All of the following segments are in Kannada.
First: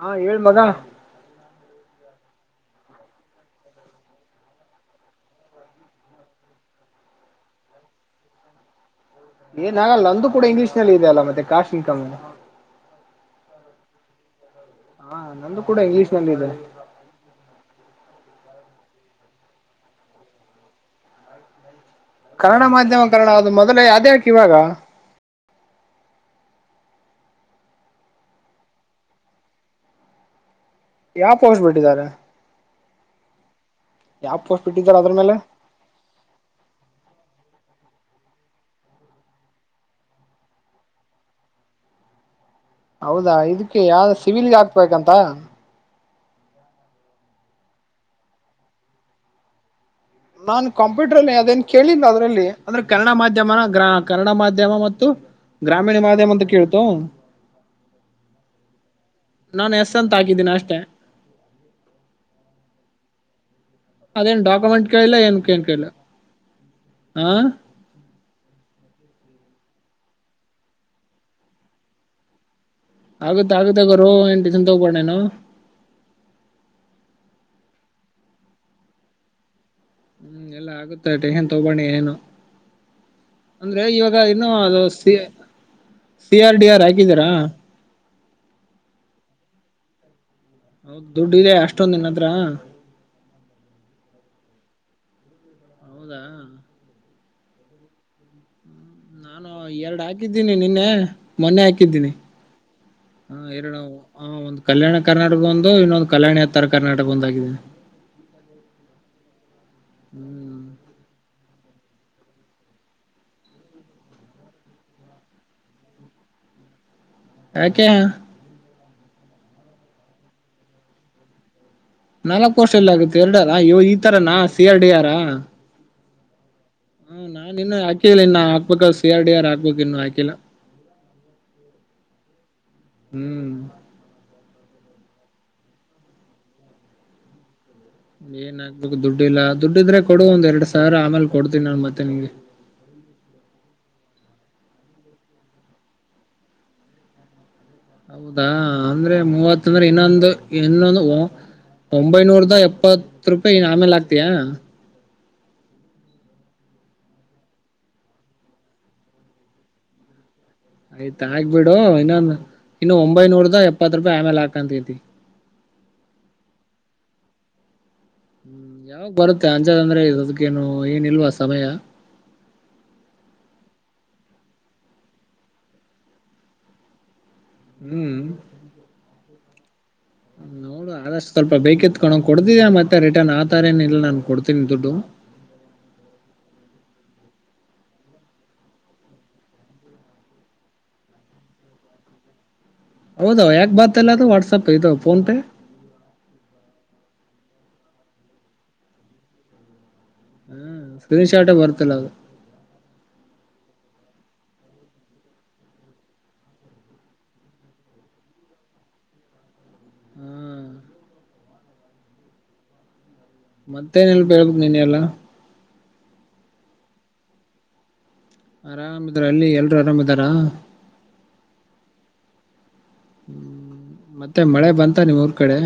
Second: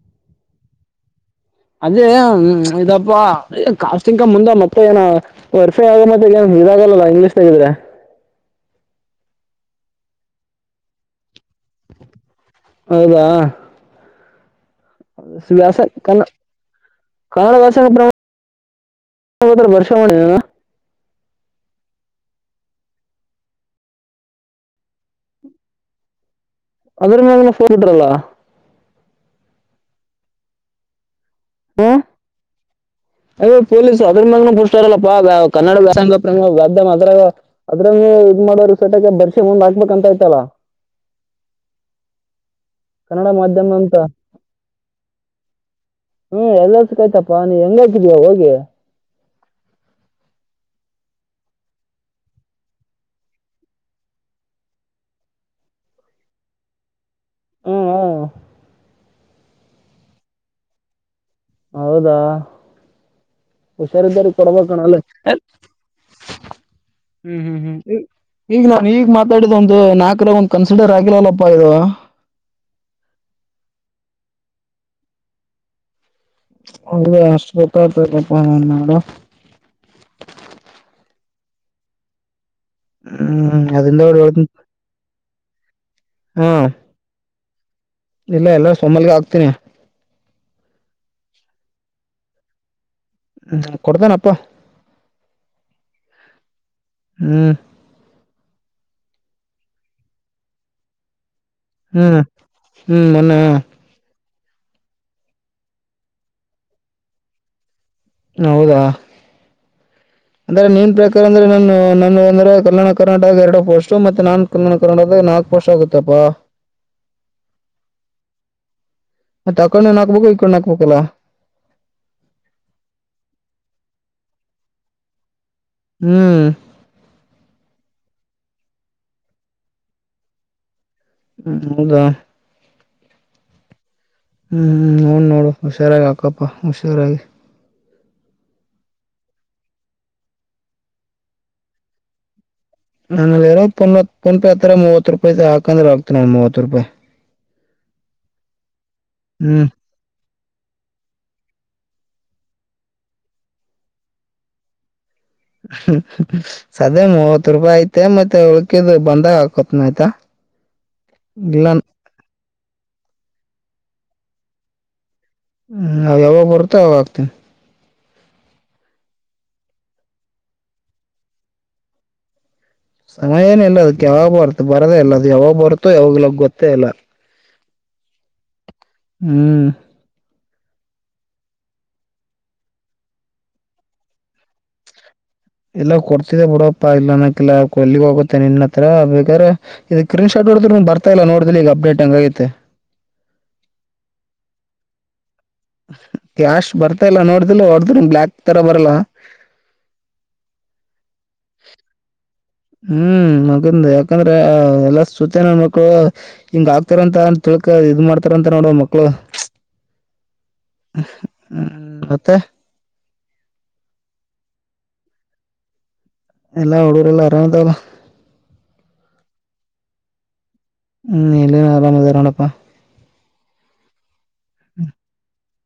ಹಾ ಹೇಳ ಮಗ ಅದೇ ಇದಪ್ಪಾ ಕಾಸ್ಟಿಕ ಮುಂದ ಮತ್ತೈ ಏನ ವರ್ಫೈ ಆಗ ಮಏ ಇದಾಗಲ್ಲ ಇಂಗ್ಲೀಷ್ ನಾಗಿದ್ರೆ ಏನ ಆಗಲ್ಲ ಅಂದುೂ ಕೂಡ ಇಂಗ್ಲೀಷ್ ನಲ್ಲಿ ಇದೆ ಅಲ್ಲ ಮತ್ತೆ ಕಾಸ್ಟ್ ಇನ್ಕಮ ಹೌದಾ ಹಾ ನಂದು ವ್ಯಾಸ ಕೂಡ ಇಂಗ್ಲಿಷ್ ಕನ್ನ ನಲ್ಲಿ ಇದೆ ಕನ್ನಡ ವ್ಯಾಸ ಪ್ರ [unintelligible] ಕನ್ನಡ ಮಾಧ್ಯಮ ಕನ್ನಣ ಅದು ಮೊದಲೇ ಅದೇ ಯಾಕೆ ಇವಾಗ. [unintelligible] ಯಾವ ಪೋಸ್ಟ್ ಹ್ಮ್ ಬಿಟ್ಟಿದ್ದಾರೆ. ಯಾವ ಪೋಸ್ಟ್ ಬಿಟ್ಟಿದ್ದಾರೆ ಅದ್ರ ಮೇಲೆ [unintelligible] ಅದ್ರ ಇದ್ ಮಾಡೋರ ಸೆಟಕ ಬರ್ಷೆ ಮುಂದ್ ಹಾಕ್ಬೇಕಂತ ಆಯ್ತಲ್ಲ. ಹೌದಾ ಇದಕ್ಕೆ ಯಾವ್ದ ಸಿವಿಲ್ಗೆ ಹಾಕ್ಬೇಕಂತ. ಹ್ಮ್ ಎಲ್ಲ ಸಿಕ್ಕಾಯ್ತಪ್ಪ ನೀ ಹೆಂಗಾಕಿದೀಯ ಹೋಗಿ. ನಾನ್ ಕಂಪ್ಯೂಟರ್ ಅಲ್ಲಿ ಅವದೇನ್ ಕೇಳಿಲ್ಲ ಅದ್ರಲ್ಲಿ. ಅಂದ್ರೆ ಕನ್ನಡ ಮಾಧ್ಯಮನ ಗ್ರ ಕನ್ನಡ ಮಾಧ್ಯಮ ಮತ್ತು ಗ್ರಾಮೀಣ ಮಾಧ್ಯಮ ಅಂತ ಕೇಳ್ತು. ಹ್ಮ್ ಹ್ಮ್. ನಾನು ಎಸ್ ಅಂತ ಹಾಕಿದ್ದೀನಿ ಅಷ್ಟೆ. ಹೌದಾ. ಹುಷಾರಿದ್ದಾರ ಅದೇನ್ ಕೊಡ್ಬೇಕಣ ಡಾಕ್ಯುಮೆಂಟ್ ಅಲ್ಲ ಕೇಳಿಲ್ಲ ಏನ್ ಏನ್ ಕೇಳಿಲ್ಲ ಹ ಹ್ಮ್ ಹ್ಮ್ ಹ್ಮ್. ಈಗ ನಾ ಈಗ್ ಮಾತಾಡಿದ ಒಂದು ನಾಲ್ಕರಾಗ ಒಂದ್ ಕನ್ಸಿಡರ್ ಆಗಿಲ್ಲಲ್ಲಪ್ಪ ಇದು. ಆಗುತ್ತೆ ಆಗುತ್ತೆ ಗುರು ಎನ್ ಟೆನ್ಷನ್ ತೊಂಗೋಬೇಡ ನೀನ್. [unintelligible] ಹ್ಮ್ ಎಲ್ಲಾ ಆಗುತ್ತೆ ಟೆನ್ಷನ್ ತಗೋಬೇಡ ನೀ ಏನು. ಹ್ಮ್ ಅಂದ್ರೆ ಅದಿಂದ ಇವಾಗ ಹೇಳ್ತನಿ ಇನ್ನು ಅದು ಸಿ ಸಿ ಹಾ ಆರ್ ಡಿ ಆರ್ ಹಾಕಿದ್ದೀರಾ. ಇಲ್ಲ ಎಲ್ಲ ಸೋಮಲ್ಗ ಆಗ್ತೀನಿ. ಹೌದ್ ದುಡ್ಡ ಇದೆ ಅಷ್ಟೊಂದ ನಿನ್ನ ಹತ್ರ. ಹ್ಮ್ ಕೊಡ್ತನಪ್ಪ. ಹೌದಾ. ಹ್ಮ್. ನಾನು ಎರಡು ಹಾಕಿದ್ದೀನಿ ನಿನ್ನೆ ಮೊನ್ನೆ ಹಾಕಿದ್ದೀನಿ ಹ್ಮ್ ಹ್ಮ್ ಮೊನ್ನೆ ಹ ಎರಡು ಹಾ ಒಂದು ಕಲ್ಯಾಣ ಕರ್ನಾಟಕ ಒಂದು ಇನ್ನೊಂದು ಕಲ್ಯಾಣ ಯತ್ತರ ಕರ್ನಾಟಕ ಒಂದಾಗಿದ್ದೇನೆ. ಹೌದಾ ಹ್ಮ್ ಅಂದ್ರೆ ನೀನ್ ಪ್ರಕಾರ. ಯ ಅಂದ್ರೆ ನಾನು ನನ್ನ ಅಂದ್ರೆ ಕಲ್ಯಾಣ ಕರ್ನಾಟಕ ಎರಡು ಪೋಸ್ಟ್ ಮತ್ತೆ ನಾನ್ ಕಲ್ಯಾಣ ಕರ್ನಾಟದ ನಾಲ್ಕ್ ಪೋಸ್ಟ್ ಆಗುತ್ತಪ್ಪಾ. ಯಾಕೆ. ಮತ್ತ ಅ ಕಣನ ಹಾಕ್ಬೇಕು ಈ ಕಣ್ಣ ಹಾಕ್ಬೇಕಲ್ಲ. ನಾಲ್ಕ್ ಪೋಸ್ಟ್ ಎಲ್ಲ ಆಗುತ್ತೆ ಎರಡ ಅದ ಇ ಈ ತರನಾ ಸಿ ಆರ್ ಡಿ ಆರ್. ಹ್ಮ್. ಹ್ಮ ನಾ ಇನ್ನು ಹಾಕಿಲ್ಲ ಇನ್ನ ಹಾಕ್ಬೇಕ ಸಿ ಆರ್ ಡಿ ಆರ್ ಹಾಕ್ಬೇಕು ಇನ್ನು ಹಾಕಿಲ್ಲ. ಹ್ಮ ಹೌದಾ. ಹ್ಮ್. ಹ್ಮ್ ಹ್ಮ್ ನೋಡ್ ನೋಡು ಹುಷಾರಾಗಿ ಹಾಕ್ಕಪ್ಪ ಹುಷಾರಾಗಿ. ಏನ್ ಆಗಗ್ಬೇಕು ದುಡ್ಡಿ ಇಲ್ಲಾ ದುಡ್ಡ ಇದ್ರೆ ಕೊಡು ಒಂದ್ ಎರಡ್ ಸಾವಿರ ಆಮೇಲೆ ಕೊಡ್ತೀನಿ ನಾನು ಮತ್ತೆ ನಿಂಗೆ. ನಾನಲ್ಲಿ ಇರೋದು ಫೋನ್ ಪೆ ಹತ್ರ ಮೂವತ್ತು ರೂಪಾಯಿ ಇದೆ ಹಾಕಂದ್ರೆ ಆಗ್ತನಿ ಮೂವತ್ತು ರೂಪಾಯಿ ಹೌದ ಅಂದ್ರೆ ಮೂವತ್ ಹ್ಮ್ ಅಂದ್ರೆ ಇನ್ನೊಂದು ಇನ್ನೊಂದು ಒಂಬೈನೂರ ದ ಎಪ್ಪತ್ ರೂಪಾಯಿನ್ ಆಮೇಲೆ ಹಾಕ್ತೀಯ. ಸದೇ ಮೂವತ್ತು ರೂಪಾಯಿ ಐ್ತ ಮತ್ತೆ ಉಳ್ಕಿದ್ ಬಂದಾಗ ಹಾಕೋತ್ನ ಆಯ್ತಾ ಆಯ್ತ್ ಹಾಕ್ ಇಲ್ಲ ಬಿಡು ಇನ್ನೊಂದು ಇನ್ನು ಒಂಬೈನೂರದ ಎಪ್ಪತ್ ರೂಪಾಯಿ ಆಮೇಲೆ ಹಾಕಂತತಿ. ಹ್ಮ್ ನ ಯಾವಾಗ ಬರುತ್ತೆ ಅವಾಗ ಹಾಕ್ತೀನಿ. ಹ್ಮ್ ಯಾವಾಗ ಬರುತ್ತೆ ಅಂಜದ ಅಂದ್ರೆ ಅದಕ್ಕೇನು ಏನಿಲ್ವಾ ಸಮಯ. ಸಮಯ ಏನ ಇಲ್ಲ ಅದಕ್ಕೆ ಯಾವಾಗ ಬರ್ತ ಬರದೇ ಇಲ್ಲ ಅದು ಯಾವಾಗ ಬರುತೋ ಯಾವಾಗಲ ಗೊತ್ತೇ ಇಲ್ಲ. ಹ್ಮ್. ಹ್ಮ್. ನೋಡು ಆದಷ್ಟು ಸ್ವಲ್ಪ ಬೇಕಿತು ಕಣೋ ಕೊಡ್ತಿದ್ದೆ ಮತ್ತೆ ರಿಟರ್ನ್ ಆತರ ಏನ ಇಲ್ಲ ನಾನ್ ಕೊಡ್ತೀನಿ ದುಡ್ಡು ಇಲ್ಲ ಕೊಡ್ತಿದೆ ಬಿಡಪ್ಪಾ ಇಲ್ಲಹನಕಿಲ್ಲ ಎಲ್ಲಿಗೆ ಹೋಗುತ್ತೆ ನಿನ್ನ ಹತ್ರ ಬೇಕಾರೆ ಸ್ಕ್ರೀನ್ ಶಾಟ್ ನೋಡಿದ್ರು ಬರ್ತಾಲ್ಲ ನೋಡಿಲ್ಲಿ ಈಗ ಅಪ್ಡೇಟ್ ಹಂಗಗೈತೆ ಹೌದ ಯಾಕ ಬತಲ್ಲ ಅದು ವಾಟ್ಸಆಪ್ ಇದು ಫೋನ್ ಪೇ ಕ್ಯಾಶ್ ಬರ್ತಾ ಇಲ್ಲ ನೋಡ್ದಿಲ್ಲ ಹೊಡ್ದ ಬ್ಯಾಕ್ ತರ ಬರಲ್ಲ ಹ್ಮ ಸ್ಕ್ರೀನ್ ಶಾಟ್ ಹೇ ಬರ್ತಿಲ್ಲ ಅದು ಹ್ಮ್ ಮಗನ್ ಯಾಕಂದ್ರ ಎಲ್ಲ ಸುತ್ತಮಕ್ಳು ಹಿಂಗ ಆಗ್ತಾರಂತ ಅಂತ ಇದ ಮಾಡ್ತಾರಂತೆ ನೋಡು ಮಕ್ಕಳು ಹ್ಮ್ ಹ್ಮ್ ಮತ್ತೆ ಮತ್ತೆನು ಇಲ್ಲಪ್ಪ ಹೇಳಬೇಕು ನೀನೇ ಎಲ್ಲಾ ಎಲ್ಲಾ ಹಡುಗುರು ಎಲ್ಲ ಆರಾಮಯಿದವಲ್ಲ ಆರಾಮಿದಾರ ಅಲ್ಲಿ ಎಲ್ರು ಆರಾಮಿಯಿದ್ದಾರ ಹ್ಮ್ ಎಲ್ಲಿ ಎಲ್ಲಾ ಆರಾಮ್ ಇದ್ದರೆ ನೋಡಪ್ಪ ಹ್ಮ್ ಮತ್ತೆ ಮಳೆ ಬಂತ ನಿಮ್ ಊರ್ ಕಡೆ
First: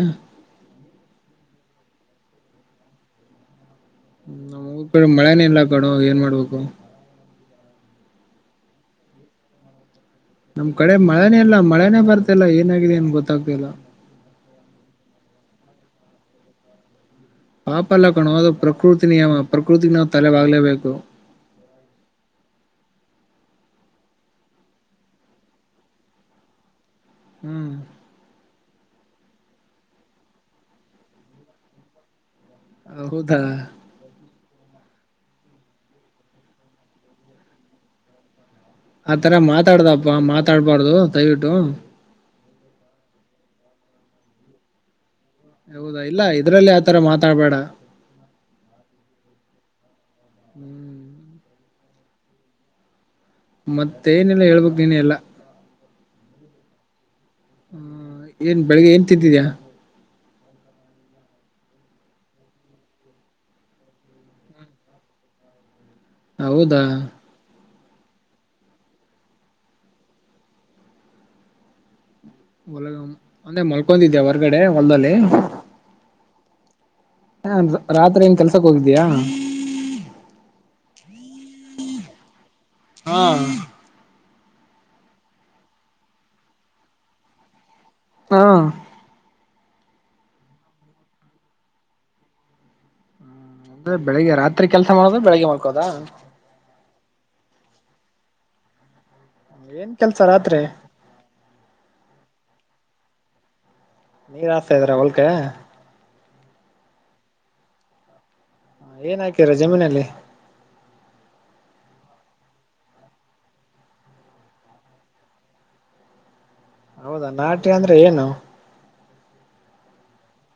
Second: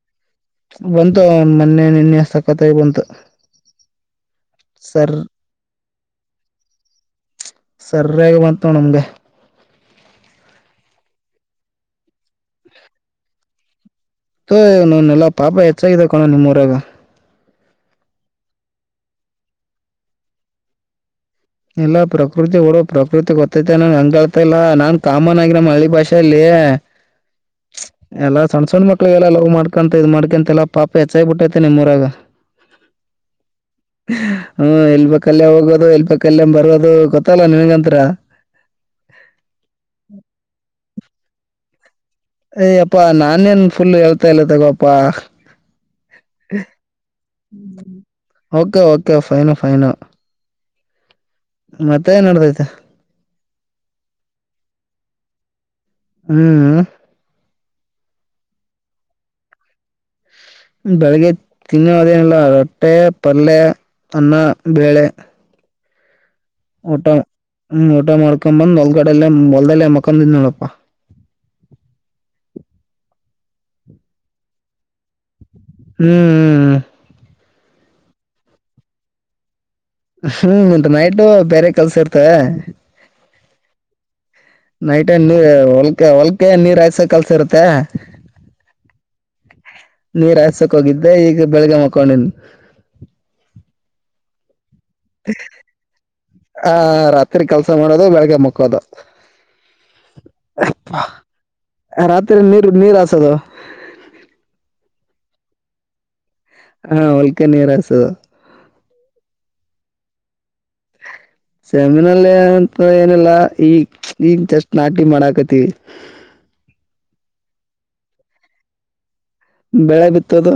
ಬಂತು ಮೊನ್ನೆ ನಿನ್ನೆ ಸಖತಾಗಿಬಂತು ನಮ್ ಊರು ಕಡೆ ಮಳೆನ ಇಲ್ಲ ಕಣೋ ಏನ್ ಮಾಡ್ಬೇಕು ಸರಿಯಾಗಿ ಬಂತು ನೋಡು ನಮಗೆ ನಮ್ ಕಡೆ ಮಳೆನೇ ಇಲ್ಲ ಮಳೆನೇ ಬರ್ತಲ್ಲ ಏನಾಗಿದೆಏನ್ ಗೊತ್ತಾಗ್ತಿ ಇಲ್ಲ ತು ಎಲ್ಲಾ ಪಾಪ ಹೆಚ್ಚಾಗಾಗಿದೆ ಕಣೋ ನಿಮ್ಮ ಊರಾಗ ಪಾಪ ಅಲ್ಲ ಕಣೋ ಅದು ಪ್ರಕೃತಿ ನಿಯಮ ಪ್ರಕೃತಿಗ್ ನಾವ್ ತಲೆ ಬಾಗ್ಲೇಬೇಕು ಇಲ್ಲ ಪ್ರಕೃತಿ ಬಿಡು ಪ್ರಕೃತಿ ಗೊತ್ತೈತೆ ನಾನು ಹಂಗ್ ಹೇಳ್ತ ಇಲ್ಲ ನಾನ್ ಕಾಮನ್ ಆಗಿ ನಮ್ಮ ಹಳ್ಳಿ ಭಾಷೆೆಯಲ್ಲಿ ಹ್ಮ್ ಎಲ್ಲ ಸಣ್ಣ ಸಣ್ಣ ಮಕ್ಕ ಮಕ್ಕಳ ಲವ್ ಮಾಡ್ಕೊಂತ ಇದ್ ಮಾಡ್ಕಂತ ಎಲ್ಲಾ ಪಾಪ ಹೆಚ್ಚಾಗ ಬಿಟ್ಟೈತೆ ನಿಮ್ಮೂರಾಗ ಹೌದಾ ಹ್ಮ ಎಲ್ಲಿ ಬೇಕು ಅಲ್ಲೇ ಹೋಗೋದು ಎಲ್ಲೇ ಬೇಕು ಅಲ್ಲೇ ಬರೋದು ಗೊತ್ತಲ್ಲ ನಿನ್ಗಂತ್ರ ಆತರ ಮಾತಾಡ್ದಪ್ಪ ಮಾತಾಡ್ಬಾರ್ದು ದಯವಿಟ್ಟು ಅಯ್ಯಪ್ಪಾ ನಾನೇನು ಫುಲ್ ಹೇಳ್ತಾ ಇಲ್ಲ ತಗೋಪಾ ಹೌದಾ ಇಲ್ಲ ಇದ್ರಲ್ಲಿ ಆತರ ಮಾತಾಡ್ಬೇಡ ಓಕೆ ಓಕೆ ಫೈನು ಫೈನು ಹ್ಮ್ ಮತ್ತೆ ಏನ್ ನೆಡದೈತೆ ಮತ್ತೆ ಏನೆಲ್ಲ ಹೇಳಬೇಕು ನೀನೆ ಎಲ್ಲ ಹ್ಮ್ ಹ್ಮ ಏನ್ ಬೆಳಿಗ್ಗೆ ಏನ್ ತಿಂತಿದೀಯ ಬೆಳಿಗ್ಗೆ ತಿನ್ನೋಅದೇನಿಲ್ಲ ರೊಟ್ಟೆ ಪಲ್ಯ ಅನ್ನ ಬೇಳೆ ಹೌದಾ ಹ್ಮ ಊಟ ಮಾಡ್ಕೊಬಂದ್ ಹೊಲ್ಕಡ್ ಹೊಲ್ದೆಲ್ಲ ಮಕ್ಕದಿನಿ ನೋಡಪ್ಪಾ [unintelligible] ಒಂದೇ ಮಲ್ಕೊಂಡಿದ್ಯಾ ಹೊರಗಡೆ ಹೊಲ್ದಲ್ಲಿ. ಹ್ಮ್ ಹ್ಮ್ ಹ್ಮ್ ಹಾ ರಾತ್ರಿ ಏನ್ ಕೆಲ್ಸಕ್ ಹೋಗಿದ್ದೀಯ ಹ್ಮ್ ನೈಟ್ ಬೇರೆ ಕೆಲ್ಸ ಇರ್ತವೆ ಹಾ ನೈಟ್ ಏನ್ ಹೊಲ್ಕ ಹೊಲ್ಕೆ ನೀರ್ಯಸ ಕೆಲ್ಸ ಇರುತ್ತೆ ಹಾ ನೀರ್ಹಸಕ್ ಹೋಗಿದ್ದೆ ಈಗ ಬೆಳಗ್ ಮಕೊಂಡನ್ ಅಂದ್ರೆ ಬೆಳಗ್ಗೆ ರಾತ್ರಿ ಕೆಲ್ಸ ಮಾಡೋದ ಬೆಳಿಗ್ಗೆ ಮಲ್ಕೋಳೊದ ಆ ರಾತ್ರಿ ಕೆಲ್ಸ ಮಾಡೋದು ಬೆಳಗ್ಗೆ ಮುಕ್ಕೋದು ಏನ್ ಕೆಲ್ಸ ರಾತ್ರಿ ರಾತ್ರಿ ನೀರು ನೀರ್ಹಸದು ನೀರ ಹಸ್ತಾ ಇದ್ರ ಹೋಲ್ಕೆ ಹಾ ಹೊಲ್ಕೆ ನೀರಕ್ಸೋದು. ಏನ್ ಹಾಕೀರ ಜಮೀನಲ್ಲಿ. ಸೆಮಿನಲ್ಲ ಅಂತ ಏನಿಲ್ಲಾ ಈಗ್ ಈಗ್ ಜಸ್ಟ್ ನಾಟಿ ಮಾಡಾಕತಿವಿ. ಹೌದಾ ನಾಟಿ ಅಂದ್ರೆ ಏನು. ಬೆಳೆ ಬಿತ್ತೋದು.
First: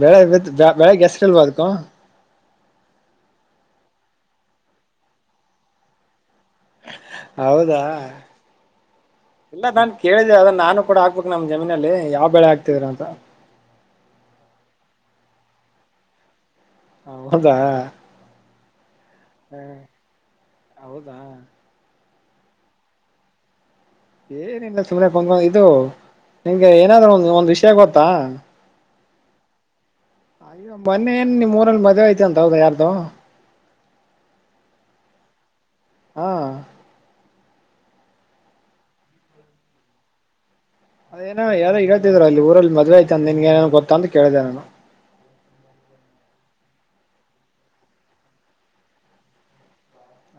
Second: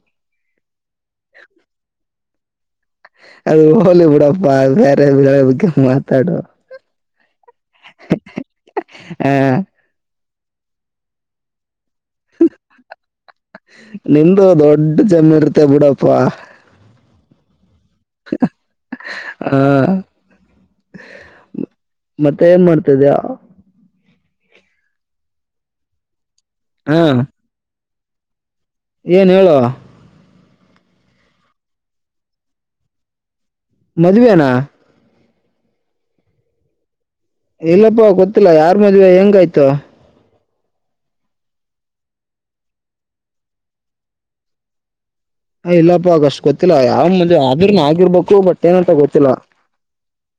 ಬೆಳೆ ಬಿತ್ ಬೇಳೆಗ್ ಹೆಸ್ರಿಲ್ವ ಅಂದ್ಕು. ಅದು ಹೋಲಿ ಬಿಡಪ್ಪ ಬೇರೆ ಬಗ್ಗೆ ಮಾತಾಡು. ಹೌದಾ ಆ ಇಲ್ಲ ನಾನ್ ಕೇಳ್ ಅದ ನಾನು ಕೂಡ ಹಕ್ಬೇಕು ನಮ ಜಮೀನ್ ಹ ಹ ನಿಂದ್ ದೊಡ್ ಜಮೀನ್ ಇರ್ತೇ ಬಿಡಪ್ಪ. ಹೌದಾ ಹ್ಮ ಆ ಹೌದಾ ಮತ್ತೆ ಏನ್ ಮಾಡ್ತಿದ್ಯಾ. ಏನಿಲ್ಲ ಸುಮ್ನೆ ಬಂನ್ವು ಇದು ನಿಂಗೆ ಹಾ ಏನಾದ್ರೂ ಒಂದ ಒಂದ್ ವಿಷಯ ಗೊತ್ತಾ. ಏನ್ ಹೇಳು. ಅಯ್ಯ ಮೊನ್ನೆ ಏನ್ ನಿಮ್ ಊರಲ್ಲಿ ಮದ್ವೆ ಆಯ್ತಂತೆ ಹೌದ ಯಾರ್ದು ಮದ್ವೆ ನಾ. ಹಾ ಇಲ್ಲಪ್ಪಾ ಗೊತ್ತಿಲ್ಲ ಯಾರ್ ಮದ್ವೆ ಹೆಂಗಾಯ್ತು. ಅದೇನೋ ಯಾರ ಹೇಳ್ತಿದ್ರರು ಅಲ್ಲಿ ಊರಲ್ಲಿ ಮದ್ವೆ ಆಯ್ತ ಅಂದ ನಿನ್ಗೆ ಏ ಗೊತ್ತಾ ಅಂತ ಕೇಳಿದೆ ನಾನು. ಹ ಇಲ್ಲಪ್ಪ ಆಗಷ್ಟು ಗೊತ್ತಿಲ್ಲ ಯಾವ ಮುಂಜೆ ಆದರ್ನ ಆಗಿರ್ಬೇಕು ಬಟ್ ಏನಂತ ಗೊತ್ತಿಲ್ಲ.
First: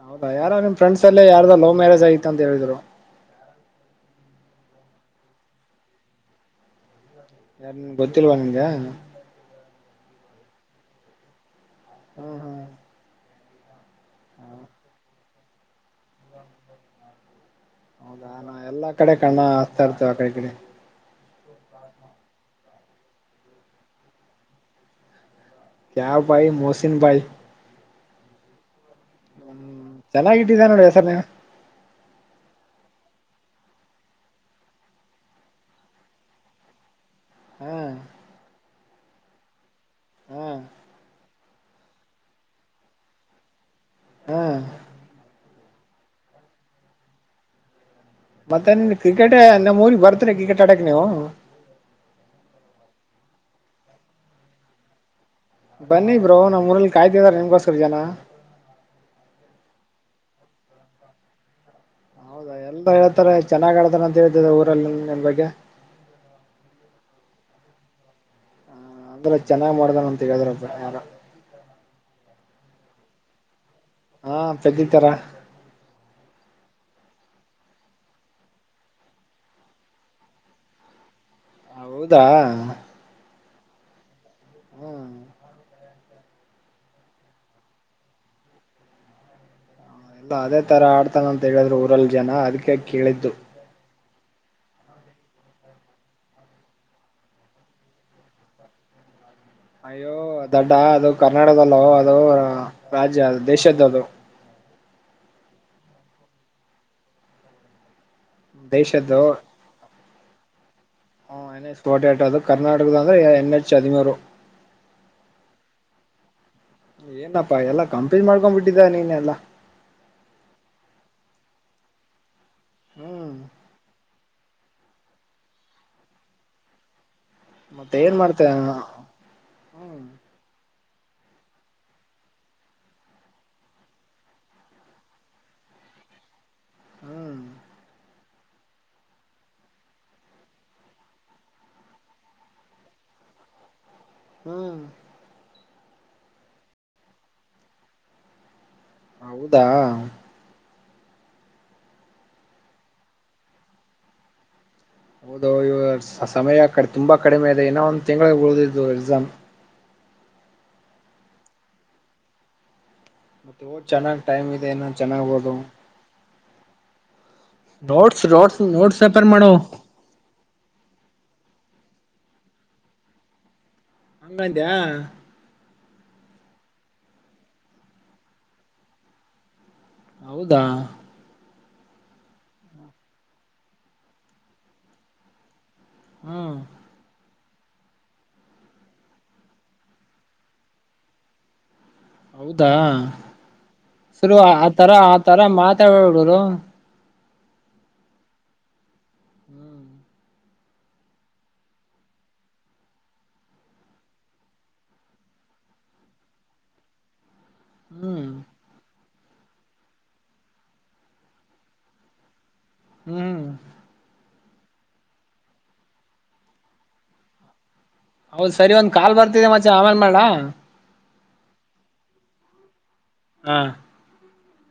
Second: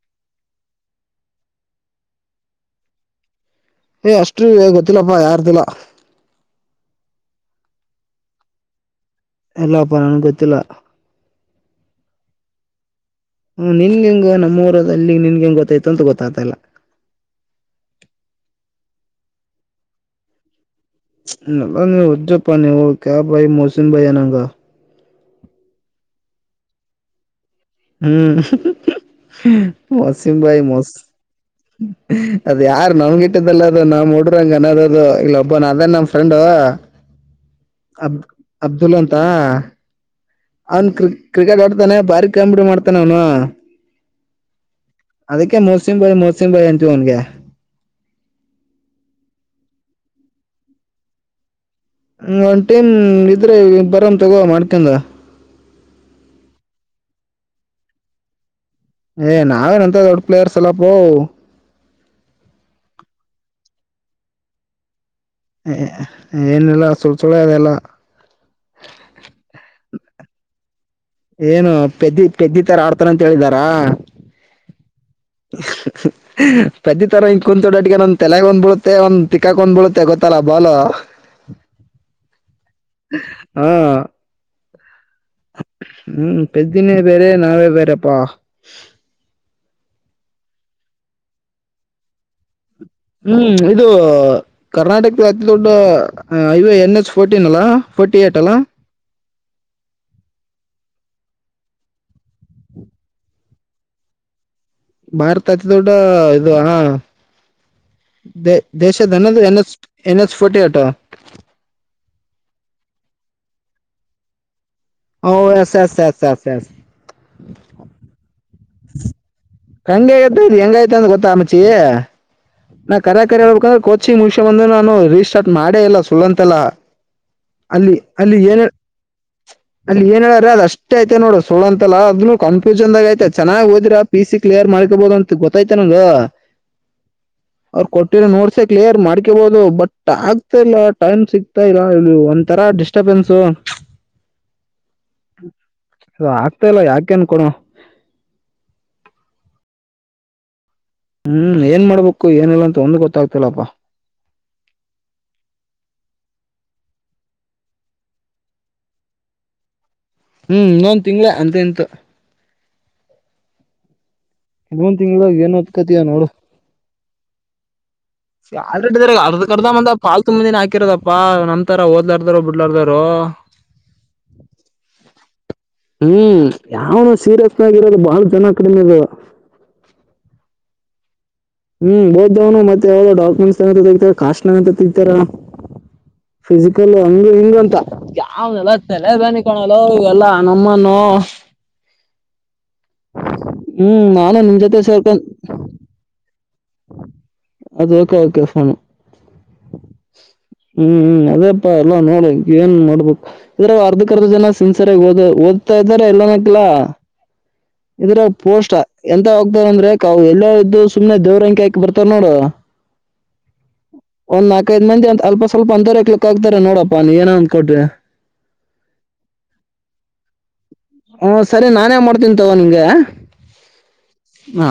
ಹೌದಾ ಯಾರೋ ನಿಮ್ ಫ್ರೆಂಡ್ಸ್ ಅಲ್ಲೇ ಯಾರ್ದ ಲವ್ ಮ್ಯಾರೇಜ್ ಆಯತ ಅಂತ ಹೇಳಿದ್ರು. ಏ ಅಷ್ಟು ಗೊತ್ತಿಲ್ಲಪ್ಪಾ ಯಾರ್ದಿಲ್ಲ. ಯಾರ್ ನಿನ್ ಗೊತ್ತಿಲ್ವಾ ನಿನ್ಗೆ. ಎಲ್ಲಾ ಪ ನಾನಿಗ್ ಗೊತ್ತಿಲ್ಲ. ಹ್ಮ್ ಹ್ಮ್ ಹ್ಮ ನಿನ್ಗೆ ಹೆಂಗ ನಮ್ಮ ಊರ ಅಲ್ಲಿ ನಿನ್ಗೆ ಹೆಂಗ್ ಗೊತ್ತಾಯತ ಅಂತ ಗೊತ್ತಾಯ್ತಲ್ಲ. ಹೌದಾ ನಾ ಎಲ್ಲಾ ಕಡೆ ಕಣ್ಣ ಹಾಕ್ತಾ ಇರ್ತವೆ ಆ ಕಡೆ ಈ ಕಡೆ. ನಲ್ಲಾ ನೀ [unintelligible] ನೀವು ಕ್ಯಾ ಬಾಯ್ ಮೋಸಿನ್ಬಯ್ ಅನಂಗ. ಕ್ಯ ಭಾಯ್ ಮೋಸಿನ್ ಭಾಯ್. ಹ್ಮ್ ಮೊಸಿಂ ಬಾಯಿ ಚೆನ್ನಾಗಿಟ್ಟಿದ್ದ ನೋಡಿ ಹೆಸರ್ನ ಅದು ಯಾರು ನನ್ಗೆ [unintelligible] ಅನದದು ಇಲ್ಲ ಒಬ್ಬ ನ ಅದನ್ ನಮ ಫ್ರಂಡ್ ಹಾ ಅಬ್ದುಲ್ ಅಂತ ಹಾ ಅವನ್ ಕ್ರಿ ಕ್ರಿಕೆಟ್ ಹೊಡ್ತಾನೆ ಬಾರಿ ಕಾಮಿಡಿ ಮಾಡ್ತಾನ ಅವನು. ಹಾ ಅದಕ್ಕೆೆ ಮೋಸಿಂ ಬಾಯ್ ಮೋಸಿಂ ಬಾಯ್ ಅಂತಿವ್ ಅವನ್ಗೆ. ಮತ್ತೆನ್ ಕ್ರಿಕೆಟ ನಮ್ಮ್ ಊರಿಗೆ ಬರ್ತರಿ ಕ್ರಿಕೆಟ್ ಆಡಕ್ ನೀವು ಹ ಒಂದ್ ಟೀಮ್ ಇದ್ರೆ ಬರನ್ ತಗೋ ಮಾಡ್ಕಂದ ಬನ್ನಿ ಬ್ರೋ ನಮ್ಮ್ ಊರಲ್ಲಿ ಕಾಯ್ತಿದಾರ ನಿಮ್ಗೋಸ್ರ ಜನ ಏ ನಾವೇನಂತ ದೊಡ್ ಪ್ಲೇಯರ್ಸ್ ಅಲ್ಲಪ್ಪೋ. ಹೌದಾ ಎಲ್ಲ ಹೇಳ್ತಾರೆ ಚೆನ್ನಾಗ್ಳ್ತಾರ ಅಂತ ಹೇತದೆ ಊರಲ್ಲಿ ನನ್ ಬಗೆ ಹೇ ಏನಿಲ್ಲ ಸುಳ್ಸುಳ್ಳೆ ಅದೆಲ್ಲ. ಹೇಳುದ್ರಪ್ಪ ಯಾರೋ. ಏನು ಪೆದಿ ಪೆದ್ದಿತರ ಆಡ್ತಾರ ಅಂತ ಹೇಳಿದಾರಾ. ಹಾ ತದಿತರ ಪೆದ್ದಿ ತರ ಇಂಗ ಕುಂತೊಡ್ಡ ಅಟ್ಟಿಗೆ ನಂದ್ ತಲೆಗ ಒಂದ್ ಬಿಳುತ್ತೆ ಒಂದ ತಿಕ್ಕಾಕ್ದ್ಬೀಳುತ್ತೆ ಗೊತ್ತಲ್ಲ ಬಾಲು. ಹಾ ಹೌದಾ ಹಾ ಹ್ಮ್ ಹ್ಮ್ ಪದಿನೇ ಬೇರ ನಾವೇ ಬರೆಪ್ಪಾ ಅದೇ ತರ ಆಡ್ತಾನ ಅಂತ ಹೇಳಿದ್ರು ಊರಲ್ ಜನ ಅದ್ಕ ಹ್ಮ್ ಇದು ಕರ್ನಾಟಕದ ಅತಿ ದೊಡ್ಡ ಹೈವ ಎನ್ ಎಸ್ ಫೋರ್ಟೀನ್ ಅಲ್ಲಾ ಫೋರ್ಟಿ ಏಟ್ ಅಲ್ಲ ಅಯ್ಯೋ ದಡ್ಡ ಅದು ಕರ್ನಾಟದಲ್ಲೋ ಅದು ರಾಜ್ಯದು ದೇಶದದು ಭಾರತ ದ ಅತಿ ದೊಡ್ಡ ಇದು ಹ ದ ದೇಶದ್ದು ದೇಶಧನದು N H N H forty ಆಟ ಕರ್ನಾಟಕದಂದ್ರೆ ಎನ್ ಹೆಚ್ ಅಧಮೂ ಹೌ S S S S S ಏನಪ್ಪಾ ಎಲ್ಲಾ ಕಂಪೀ ಮಾಡ್ಕೊಂಡ್ ಬಿಟ್ಟಿದ್ದ ನೀನೆಲ್ಲಾ ಹಂಗ ಆತೆ ಇ ಹೆಂಗ ಐತೆ ಅಂದ ಗೊತ್ತಾ ಮಾಚಿ ನಾ ಹ್ಮ್ ಕರಾಕರಿ ಹಳ್ಬೇಕಂದ್ರೆ ಕ ಹಚ್ಚಿ ಮುಂಷ ಬಂದೆ ನಾನು ರೀಸ್ರ್ಟ್ ಮಾಡೇ ಇಲ್ಲ ಸುಳ್ಳಂತೆಲ್ಲ ಅಲ್ಲಿ ಮತ್ತೆ ಅಲ್ಲಿ ಮಾಡ್ತ ಏನ್ ಹ್ಮ್ ಅಲ್ಲಿ ಏನ್ ಹೇಳಾರ್ರ ಅದ ಅಷ್ಟ [unintelligible] ಕ್ಲಿಯರ್ ಮಾಡ್ಕೊಬೋದು ಅಂತ ಗೊತ್ತಾಯ್ತ ನ ಹ್ಮ್ ಅವ ಕೊ ನೋಡ್ಸ ಕ್ಲಿಯರ್ ಮಾಡ್ಕೊಬಹುದು ಬಟ್ ಆಗ್ತಾ ಇಲ್ಲ ಟೈಮ್ ಸಿಗ್ತಾ ಇಲ್ಲ ಇದು ಒಂ ತರ ಡಿಸ್ಟರ್ಬ್ ನ್ಸು ಹ್ಮ್ ಅ ಆಗ್ತಾ ಇಲ್ಲ ಯಾಕೆನ್ಕಣ ಹೌದಾ ಹ್ಮ್ ಏನ್ ಮಾಡ್ಬೇಕು ಏನಿಲ್ಲ ಅಂತ ಒಂದ್ ಗೊತ್ತಾಗ್ತಲ್ಲಪ್ಪಾ ಹೌದು ಇವ ಸಮಯ ತುಂಬಾ ಕಡಿಮೆ ಇದೆ ಇನ್ನ ಒಂದ್ ತಿಂಗಳಿಗೆ ಉಳಿದಿದ್ದು ಎಕ್ಸಾಮ್ ಹ್ಮ್ ಇನ್ನೊಂದು ತಿಂಗಳ ಅಂತ ಎಂತ ಮತ್ತೆ ಚೆನ್ನಾಗಿ ಇ ಒಂದ್ ತಿಂಗ್ಳ ಏನ್ತ್ಕತಿಯ ನೋಡು ನೋಟ್ಸ್ ನೋಟ್ಸ್ ಆಲ್ಡಿ ನೋಟ್ಸ್ ಪೇಪರ್ ಅರ್ ಮಾಡು ಕರ್ದಂದ ಪಾಲ್ ತುಂಬ ದಿನ ಹಾಕಿರೋದಪ್ಪಾ ನಂತರ ಓದಲಾರ್ದಾರರು ಬಿಡ್ಲಾರ್ದರು ಹಂಗ ಅಂತಯ ಹ್ಮ್ ಯಾವನು ಸೀರಿಯಸ್ನಾಗಿ ಇರೋದು ಬಹಳ ಜನ ಕಡಿಮೆದ ಹೌದಾ ಹ್ಮ್ ಹೊದವ್ನು ಮತ್ತೆ ಯಾವ್ದ ಡಾಕುಟ್ಸ್ತಾರ ಕಾಸ್ಟ್ ನಗತಾರ ಹ್ಮ್ ಫಿಸಿಕಲ್ ಹ ಹಿಂಗ ಉಟ ಯಾವನೆಲ್ಲ ತಲೆ ಬನ್ನಿಕಣಲ್ಲ ಇಲ್ಲಾ ನಮ್ಮನ್ನು ಹೌದಾ ಹ್ಮ್ ಸರು ನಾನು ನಿಮ್ ಆ ಜೊತೆ ತರ ಸೇರ್ಕೊಂಡ್ ಆತರ ಮಾತಾಡರು ಅದು ಕೆ ಓಕೆ ಫೋನು ಹ್ಮ್ ಹೂ ಅದೇಪ್ಪಾ ಎಲ್ಲಾ ನೋಡ ಏನ್ ನೋಡ್ಬೇಕು ಇದ್ರ ಅರ್ಧ ಅರ್ಧ ಜನ ಸಿನ್ಸಿರಾಗ ಸರಿಓದ ಓದ್ತ ್ತಾರೆ ಎಲ್ಲ ನಕ್ಲಾ ಇದ್ರ ಹ್ಮ್ ಪೋಷಟ ಎಂತ ಹೋಗ್ತಾರ ಅಂದ್ರೆ ಕವು ಎಲ್ಲ ಇದ್ದು ಸುಮ್ನೆ ದೇವ್ರಂಗಕಿ ಹಾಕ ಬರ್ತಾರ ನೋಡು ಹ್ಮ್ ಒಂದ್ ನಲ್ಕಐದು ಮಂದಿ ಅಪ ಸ್ವಲ್ಪ ಅಂದರ ಹ ಕಕ್ಲಿಕ್ಗ್ತ ನೋಡಪ್ಪ ನೀ ಏನ ಅ್ ಕೊೋ್ರಿ ಹೌದ್ ಸರಿ ಒಂದ್ ಕಾಲ್ ಬರ್ತಿದೆ ಮತ್ತೆ ಆಮೇನ್ ಮಾಡೇ ಹ ಸರಿ ನಾನೇ ಮಾಡ್ತೀನಿ ತವೋ ನಿನ್ಗೆ ಹಾ ಹಾ